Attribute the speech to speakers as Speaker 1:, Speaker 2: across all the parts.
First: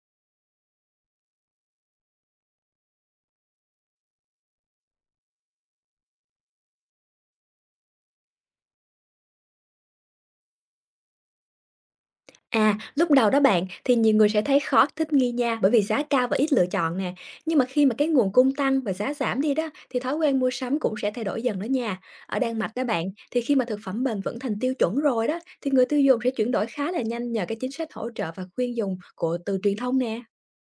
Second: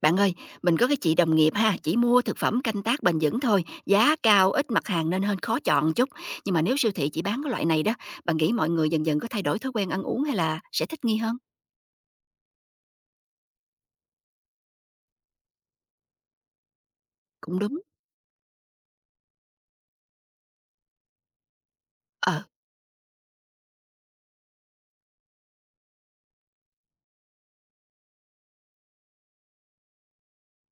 Speaker 1: Bạn ơi, mình có cái chị đồng nghiệp ha, chỉ mua thực phẩm canh tác bền vững thôi, giá cao ít mặt hàng nên hên khó chọn chút. Nhưng mà nếu siêu thị chỉ bán cái loại này đó, bạn nghĩ mọi người dần dần có thay đổi thói quen ăn uống hay là sẽ thích nghi hơn?
Speaker 2: À, lúc đầu đó bạn thì nhiều người sẽ thấy khó thích nghi nha, bởi vì giá cao và ít lựa chọn nè. Nhưng
Speaker 1: Cũng
Speaker 2: mà
Speaker 1: đúng.
Speaker 2: khi mà cái nguồn cung tăng và giá giảm đi đó thì thói quen mua sắm cũng sẽ thay đổi dần đó nha. Ở
Speaker 1: Ờ,
Speaker 2: Đan Mạch đó bạn thì khi mà thực phẩm bền vững thành tiêu chuẩn rồi đó thì người tiêu dùng sẽ chuyển đổi khá là nhanh nhờ cái chính sách hỗ trợ và khuyên dùng của từ truyền thông nè.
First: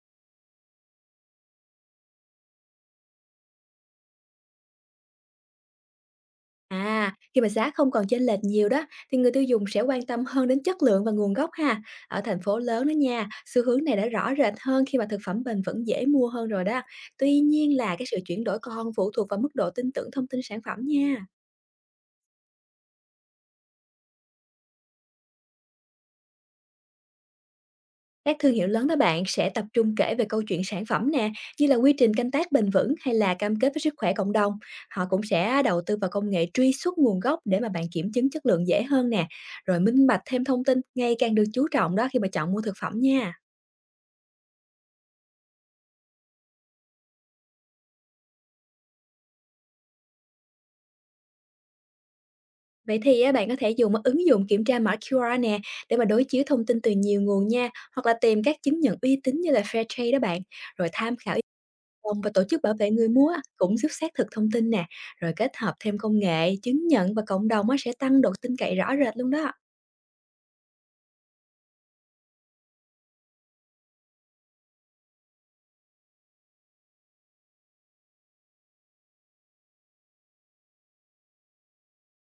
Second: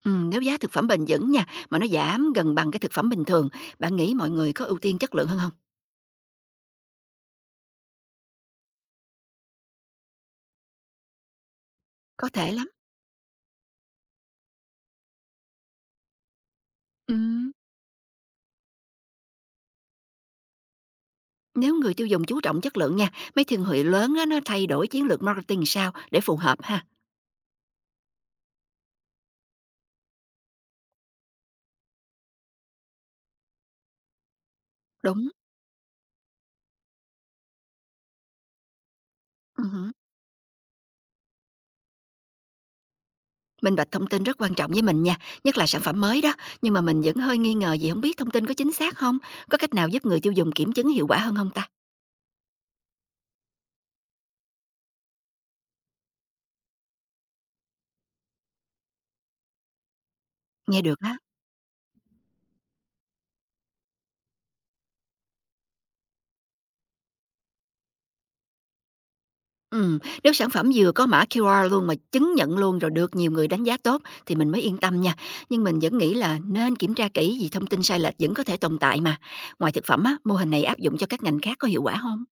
Speaker 1: ừ, nếu giá thực phẩm bền vững nha, mà nó giảm gần bằng cái thực phẩm bình thường, bạn nghĩ mọi người có ưu tiên chất lượng hơn không?
Speaker 2: À, khi mà giá không còn chênh lệch nhiều đó thì người tiêu dùng sẽ quan tâm hơn đến chất lượng và nguồn gốc ha. Ở
Speaker 1: Có
Speaker 2: thành
Speaker 1: thể
Speaker 2: phố
Speaker 1: lắm.
Speaker 2: lớn đó nha, xu hướng này đã rõ rệt hơn khi mà thực phẩm bền vững dễ mua hơn rồi đó.
Speaker 1: Ừ.
Speaker 2: Tuy nhiên là cái sự chuyển đổi còn phụ thuộc vào mức độ tin tưởng thông tin sản phẩm nha.
Speaker 1: Nếu người tiêu dùng chú trọng chất lượng nha, mấy thương hiệu lớn á, nó thay đổi chiến lược marketing sao để phù hợp ha.
Speaker 2: Các thương hiệu lớn đó bạn sẽ tập trung kể về câu chuyện sản phẩm nè, như là quy trình canh tác bền vững hay là cam kết với sức khỏe cộng đồng. Họ cũng
Speaker 1: Đúng.
Speaker 2: sẽ đầu tư vào công nghệ truy xuất nguồn gốc để mà bạn kiểm chứng chất lượng dễ hơn nè, rồi
Speaker 1: Ừ.
Speaker 2: minh bạch thêm thông tin ngày càng được chú trọng đó khi mà chọn mua thực phẩm nha.
Speaker 1: Minh bạch thông tin rất quan trọng với mình nha, nhất là sản phẩm mới đó, nhưng mà mình vẫn hơi nghi ngờ vì không biết thông tin có chính xác không? Có cách nào giúp người tiêu dùng kiểm chứng hiệu quả hơn không ta?
Speaker 2: Vậy thì á, bạn có thể dùng ứng dụng kiểm tra mã QR nè để mà đối chiếu thông tin từ nhiều nguồn nha, hoặc là tìm các chứng nhận uy tín như là Fairtrade đó bạn,
Speaker 1: Nghe
Speaker 2: rồi
Speaker 1: được
Speaker 2: tham
Speaker 1: á.
Speaker 2: khảo ý kiến và tổ chức bảo vệ người mua á, cũng giúp xác thực thông tin nè, rồi kết hợp thêm công nghệ, chứng nhận và cộng đồng á, sẽ tăng độ tin cậy rõ rệt luôn đó.
Speaker 1: Ừ, nếu sản phẩm vừa có mã QR luôn mà chứng nhận luôn rồi được nhiều người đánh giá tốt thì mình mới yên tâm nha. Nhưng mình vẫn nghĩ là nên kiểm tra kỹ vì thông tin sai lệch vẫn có thể tồn tại mà. Ngoài thực phẩm á, mô hình này áp dụng cho các ngành khác có hiệu quả không?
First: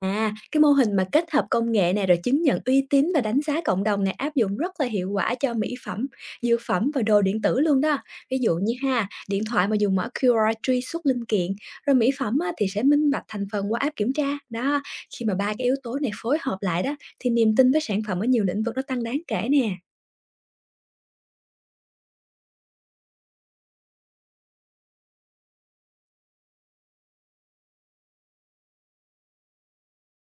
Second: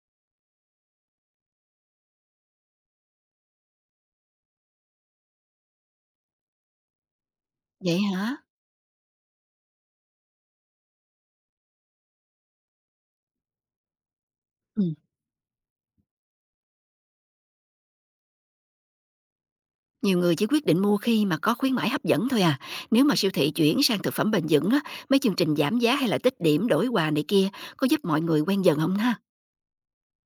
Speaker 2: À, cái mô hình mà kết hợp công nghệ này rồi chứng nhận uy tín và đánh giá cộng đồng này áp dụng rất là hiệu quả cho mỹ phẩm, dược phẩm và đồ điện tử luôn đó.
Speaker 1: Vậy hả?
Speaker 2: Ví dụ như ha, điện thoại mà dùng mã QR truy xuất linh kiện, rồi mỹ phẩm á, thì sẽ minh bạch thành phần qua app kiểm tra. Đó,
Speaker 1: Ừ.
Speaker 2: khi mà ba cái yếu tố này phối hợp lại đó, thì niềm tin với sản phẩm ở nhiều lĩnh vực nó tăng đáng kể nè.
Speaker 1: Nhiều người chỉ quyết định mua khi mà có khuyến mãi hấp dẫn thôi à. Nếu mà siêu thị chuyển sang thực phẩm bền vững á, mấy chương trình giảm giá hay là tích điểm đổi quà này kia có giúp mọi người quen dần không ha?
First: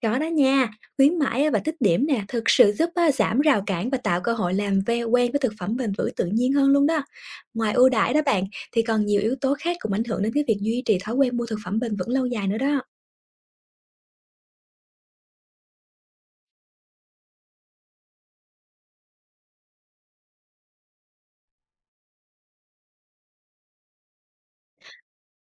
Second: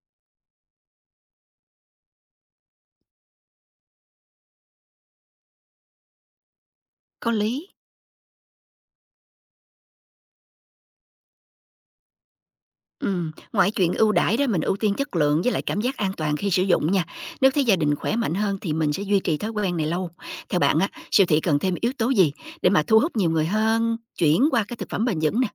Speaker 2: Có đó nha, khuyến mãi á và tích điểm nè, thực sự giúp á giảm rào cản và tạo cơ hội làm ve quen với thực phẩm bền vững tự nhiên hơn luôn đó.
Speaker 1: Có lý.
Speaker 2: Ngoài ưu đãi đó bạn, thì còn nhiều yếu tố khác cũng ảnh hưởng đến cái việc duy trì thói quen mua thực phẩm bền vững lâu dài nữa đó.
Speaker 1: Ừ, ngoài chuyện ưu đãi đó mình ưu tiên chất lượng với lại cảm giác an toàn khi sử dụng nha. Nếu thấy gia đình khỏe mạnh hơn thì mình sẽ duy trì thói quen này lâu. Theo bạn á, siêu thị cần thêm yếu tố gì để mà thu hút nhiều người hơn chuyển qua cái thực phẩm bền vững nè?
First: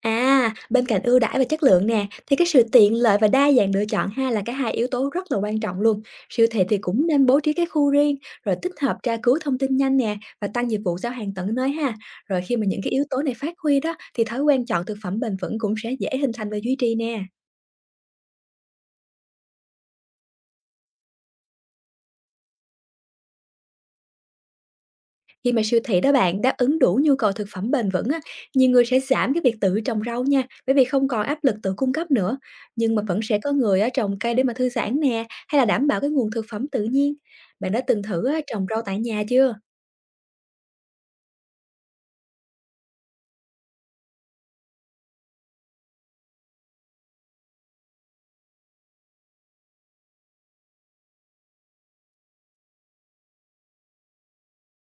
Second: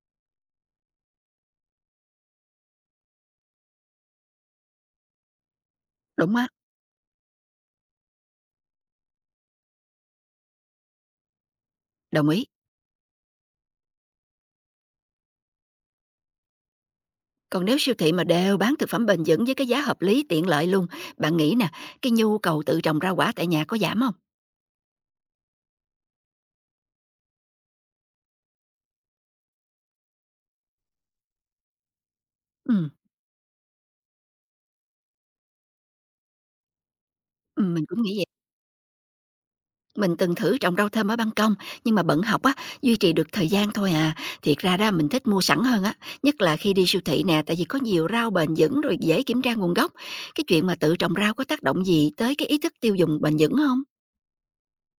Speaker 2: À, bên cạnh ưu đãi và chất lượng nè, thì cái sự tiện lợi và đa dạng lựa chọn ha là cái hai yếu tố rất là quan trọng luôn.
Speaker 1: Đúng
Speaker 2: Siêu
Speaker 1: á,
Speaker 2: thị thì cũng nên bố trí cái khu riêng, rồi tích hợp tra cứu thông tin nhanh nè và tăng dịch vụ giao hàng tận nơi ha.
Speaker 1: đồng
Speaker 2: Rồi
Speaker 1: ý.
Speaker 2: khi mà những cái yếu tố này phát huy đó thì thói quen chọn thực phẩm bền vững cũng sẽ dễ hình thành và duy trì nè.
Speaker 1: Còn nếu siêu thị mà đều bán thực phẩm bền vững với cái giá hợp lý tiện lợi luôn, bạn nghĩ nè, cái nhu cầu tự trồng rau quả tại nhà có giảm không?
Speaker 2: Khi mà siêu thị đó bạn đáp ứng đủ nhu cầu thực phẩm bền vững á, nhiều người sẽ giảm cái việc tự trồng rau nha, bởi vì không còn áp lực tự cung cấp nữa.
Speaker 1: Ừm,
Speaker 2: Nhưng mà vẫn sẽ có người á, trồng cây để mà thư giãn nè, hay là đảm bảo cái nguồn thực phẩm tự nhiên. Bạn đã
Speaker 1: mình
Speaker 2: từng
Speaker 1: cũng nghĩ
Speaker 2: thử
Speaker 1: vậy.
Speaker 2: á, trồng rau tại nhà chưa?
Speaker 1: Mình từng thử trồng rau thơm ở ban công, nhưng mà bận học á, duy trì được thời gian thôi à. Thiệt ra đó mình thích mua sẵn hơn á, nhất là khi đi siêu thị nè, tại vì có nhiều rau bền vững rồi dễ kiểm tra nguồn gốc. Cái chuyện mà tự trồng rau có tác động gì tới cái ý thức tiêu dùng bền vững không?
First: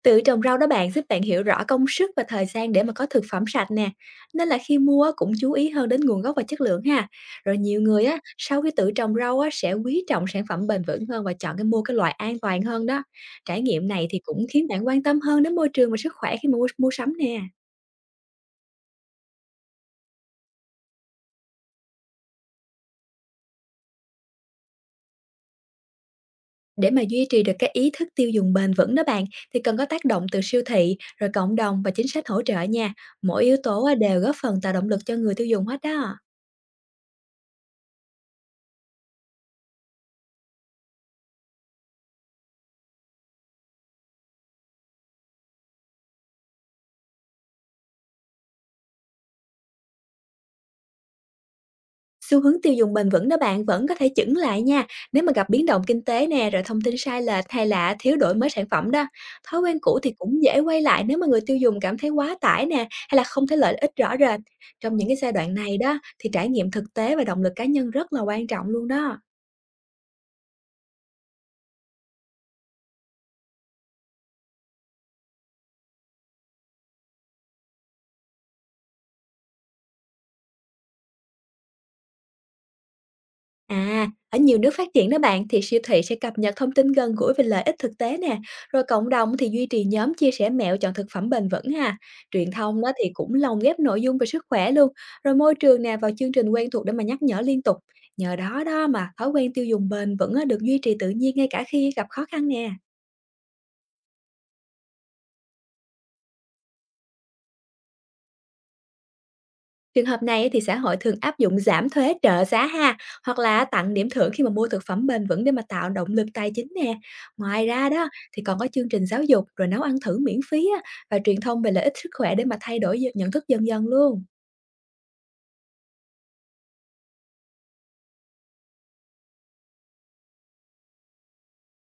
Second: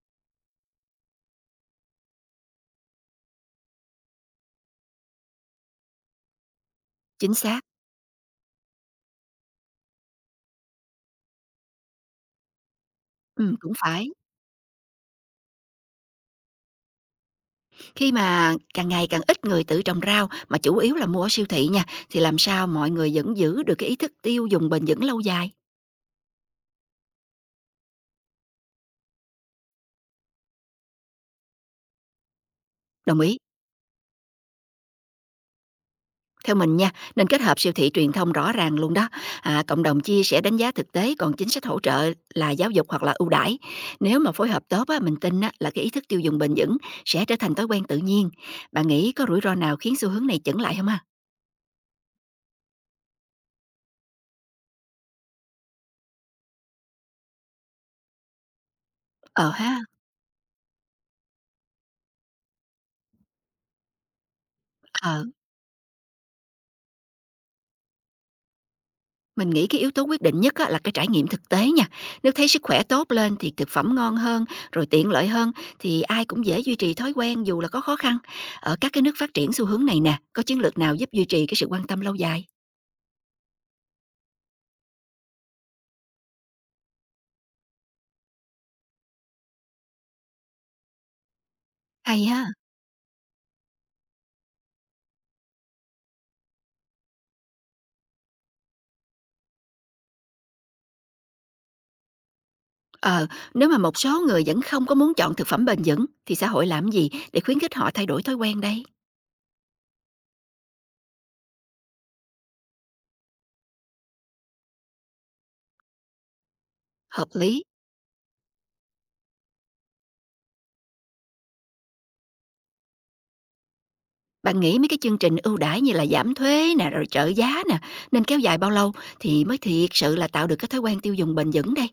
Speaker 2: Tự trồng rau đó bạn giúp bạn hiểu rõ công sức và thời gian để mà có thực phẩm sạch nè. Nên là khi mua á, cũng chú ý hơn đến nguồn gốc và chất lượng ha.
Speaker 1: Chính
Speaker 2: Rồi
Speaker 1: xác,
Speaker 2: nhiều người á, sau khi tự trồng rau á, sẽ quý trọng sản phẩm bền vững hơn và chọn cái mua cái loại an toàn hơn đó. Trải
Speaker 1: cũng
Speaker 2: nghiệm này
Speaker 1: phải.
Speaker 2: thì cũng khiến bạn quan tâm hơn đến môi trường và sức khỏe khi mà mua sắm nè.
Speaker 1: Khi mà càng ngày càng ít người tự trồng rau mà chủ yếu là mua ở siêu thị nha, thì làm sao mọi người vẫn giữ được cái ý thức tiêu dùng bền vững lâu dài?
Speaker 2: Để mà duy trì được cái ý thức tiêu dùng bền vững đó bạn thì cần có tác động từ siêu thị, rồi cộng đồng và chính sách hỗ trợ nha.
Speaker 1: Đồng ý.
Speaker 2: Mỗi yếu tố á, đều góp phần tạo động lực cho người tiêu dùng hết đó.
Speaker 1: Theo mình nha, nên kết hợp siêu thị truyền thông rõ ràng luôn đó. À, cộng đồng chia sẻ đánh giá thực tế, còn chính sách hỗ trợ là giáo dục hoặc là ưu đãi. Nếu mà phối hợp tốt á, mình tin á, là cái ý thức tiêu dùng bền vững sẽ trở thành thói quen tự nhiên. Bạn nghĩ có rủi ro nào khiến xu hướng này chững lại không ha?
Speaker 2: Xu hướng tiêu dùng bền vững đó bạn vẫn có thể chững lại nha, nếu mà gặp biến động kinh tế nè, rồi thông tin sai lệch hay là thiếu đổi mới sản phẩm đó.
Speaker 1: Ờ
Speaker 2: Thói quen
Speaker 1: ha,
Speaker 2: cũ thì cũng dễ quay lại nếu mà người tiêu dùng cảm thấy quá tải nè, hay là không thấy lợi ích rõ rệt. Trong những cái
Speaker 1: ờ.
Speaker 2: giai đoạn này đó thì trải nghiệm thực tế và động lực cá nhân rất là quan trọng luôn đó.
Speaker 1: Mình nghĩ cái yếu tố quyết định nhất á, là cái trải nghiệm thực tế nha. Nếu thấy sức khỏe tốt lên thì thực phẩm ngon hơn, rồi tiện lợi hơn thì ai cũng dễ duy trì thói quen dù là có khó khăn. Ở các cái nước phát triển xu hướng này nè, có chiến lược nào giúp duy trì cái sự quan tâm lâu dài?
Speaker 2: À, ở nhiều nước phát triển đó bạn thì siêu thị sẽ cập nhật thông tin gần gũi về lợi ích thực tế nè, rồi cộng đồng thì duy trì nhóm chia sẻ mẹo chọn thực phẩm bền vững ha.
Speaker 1: Hay
Speaker 2: Truyền
Speaker 1: ha.
Speaker 2: thông đó thì cũng lồng ghép nội dung về sức khỏe luôn, rồi môi trường nè vào chương trình quen thuộc để mà nhắc nhở liên tục. Nhờ đó đó mà thói quen tiêu dùng bền vững á, được duy trì tự nhiên ngay cả khi gặp khó khăn nè.
Speaker 1: Ờ, nếu mà một số người vẫn không có muốn chọn thực phẩm bền vững thì xã hội làm gì để khuyến khích họ thay đổi thói quen đây?
Speaker 2: Trường hợp này thì xã hội thường áp dụng giảm thuế trợ giá ha, hoặc là tặng điểm thưởng khi mà mua thực phẩm bền vững để mà tạo động lực tài chính nè.
Speaker 1: Hợp lý.
Speaker 2: Ngoài ra đó thì còn có chương trình giáo dục rồi nấu ăn thử miễn phí á, và truyền thông về lợi ích sức khỏe để mà nhận thức dần dần luôn.
Speaker 1: Bạn nghĩ mấy cái chương trình ưu đãi như là giảm thuế nè, rồi trợ giá nè, nên kéo dài bao lâu thì mới thiệt sự là tạo được cái thói quen tiêu dùng bền vững đây?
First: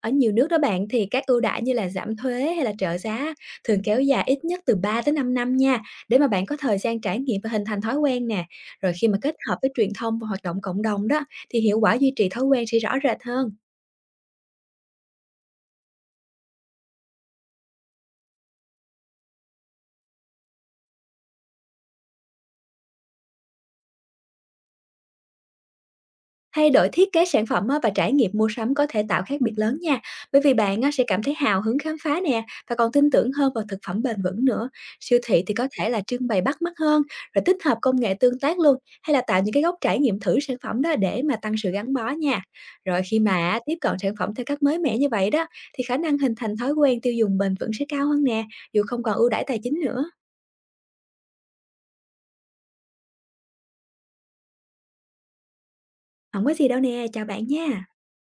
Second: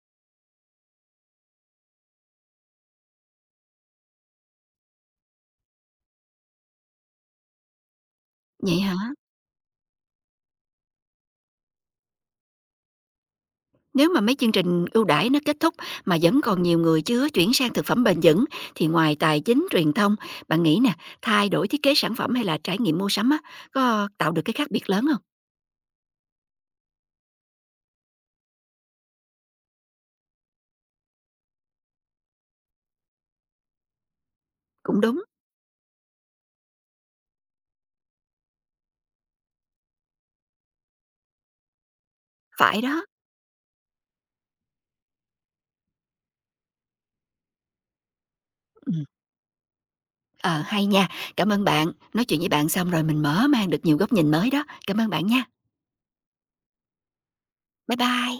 Speaker 2: Ở nhiều nước đó bạn thì các ưu đãi như là giảm thuế hay là trợ giá thường kéo dài ít nhất từ 3 tới 5 năm nha, để mà bạn có thời gian trải nghiệm và hình thành thói quen nè.
Speaker 1: Vậy
Speaker 2: Rồi
Speaker 1: hả?
Speaker 2: khi mà kết hợp với truyền thông và hoạt động cộng đồng đó thì hiệu quả duy trì thói quen sẽ rõ rệt hơn.
Speaker 1: Nếu mà mấy chương trình ưu đãi nó kết thúc mà vẫn còn nhiều người chưa chuyển sang thực phẩm bền vững thì ngoài tài chính, truyền thông, bạn nghĩ nè, thay đổi thiết kế sản phẩm hay là trải nghiệm mua sắm á, có tạo được cái khác biệt lớn không?
Speaker 2: Thay đổi thiết kế sản phẩm á và trải nghiệm mua sắm có thể tạo khác biệt lớn nha, bởi vì bạn á sẽ cảm thấy hào hứng khám phá nè và còn tin tưởng hơn vào thực phẩm bền vững nữa.
Speaker 1: Cũng
Speaker 2: Siêu
Speaker 1: đúng,
Speaker 2: thị thì có thể là trưng bày bắt mắt hơn, rồi tích hợp công nghệ tương tác luôn, hay là tạo những cái góc trải nghiệm thử sản phẩm đó để mà tăng sự gắn bó nha.
Speaker 1: phải
Speaker 2: Rồi
Speaker 1: đó.
Speaker 2: khi mà á, tiếp cận sản phẩm theo cách mới mẻ như vậy đó, thì khả năng hình thành thói quen tiêu dùng bền vững sẽ cao hơn nè, dù không
Speaker 1: Ừm,
Speaker 2: còn ưu đãi tài chính nữa.
Speaker 1: Ờ, hay nha. Cảm ơn bạn. Nói chuyện với bạn xong rồi mình mở mang được nhiều góc nhìn mới đó. Cảm ơn bạn nha.
Speaker 2: Không có gì đâu nè, chào bạn nha.
Speaker 1: Bye bye.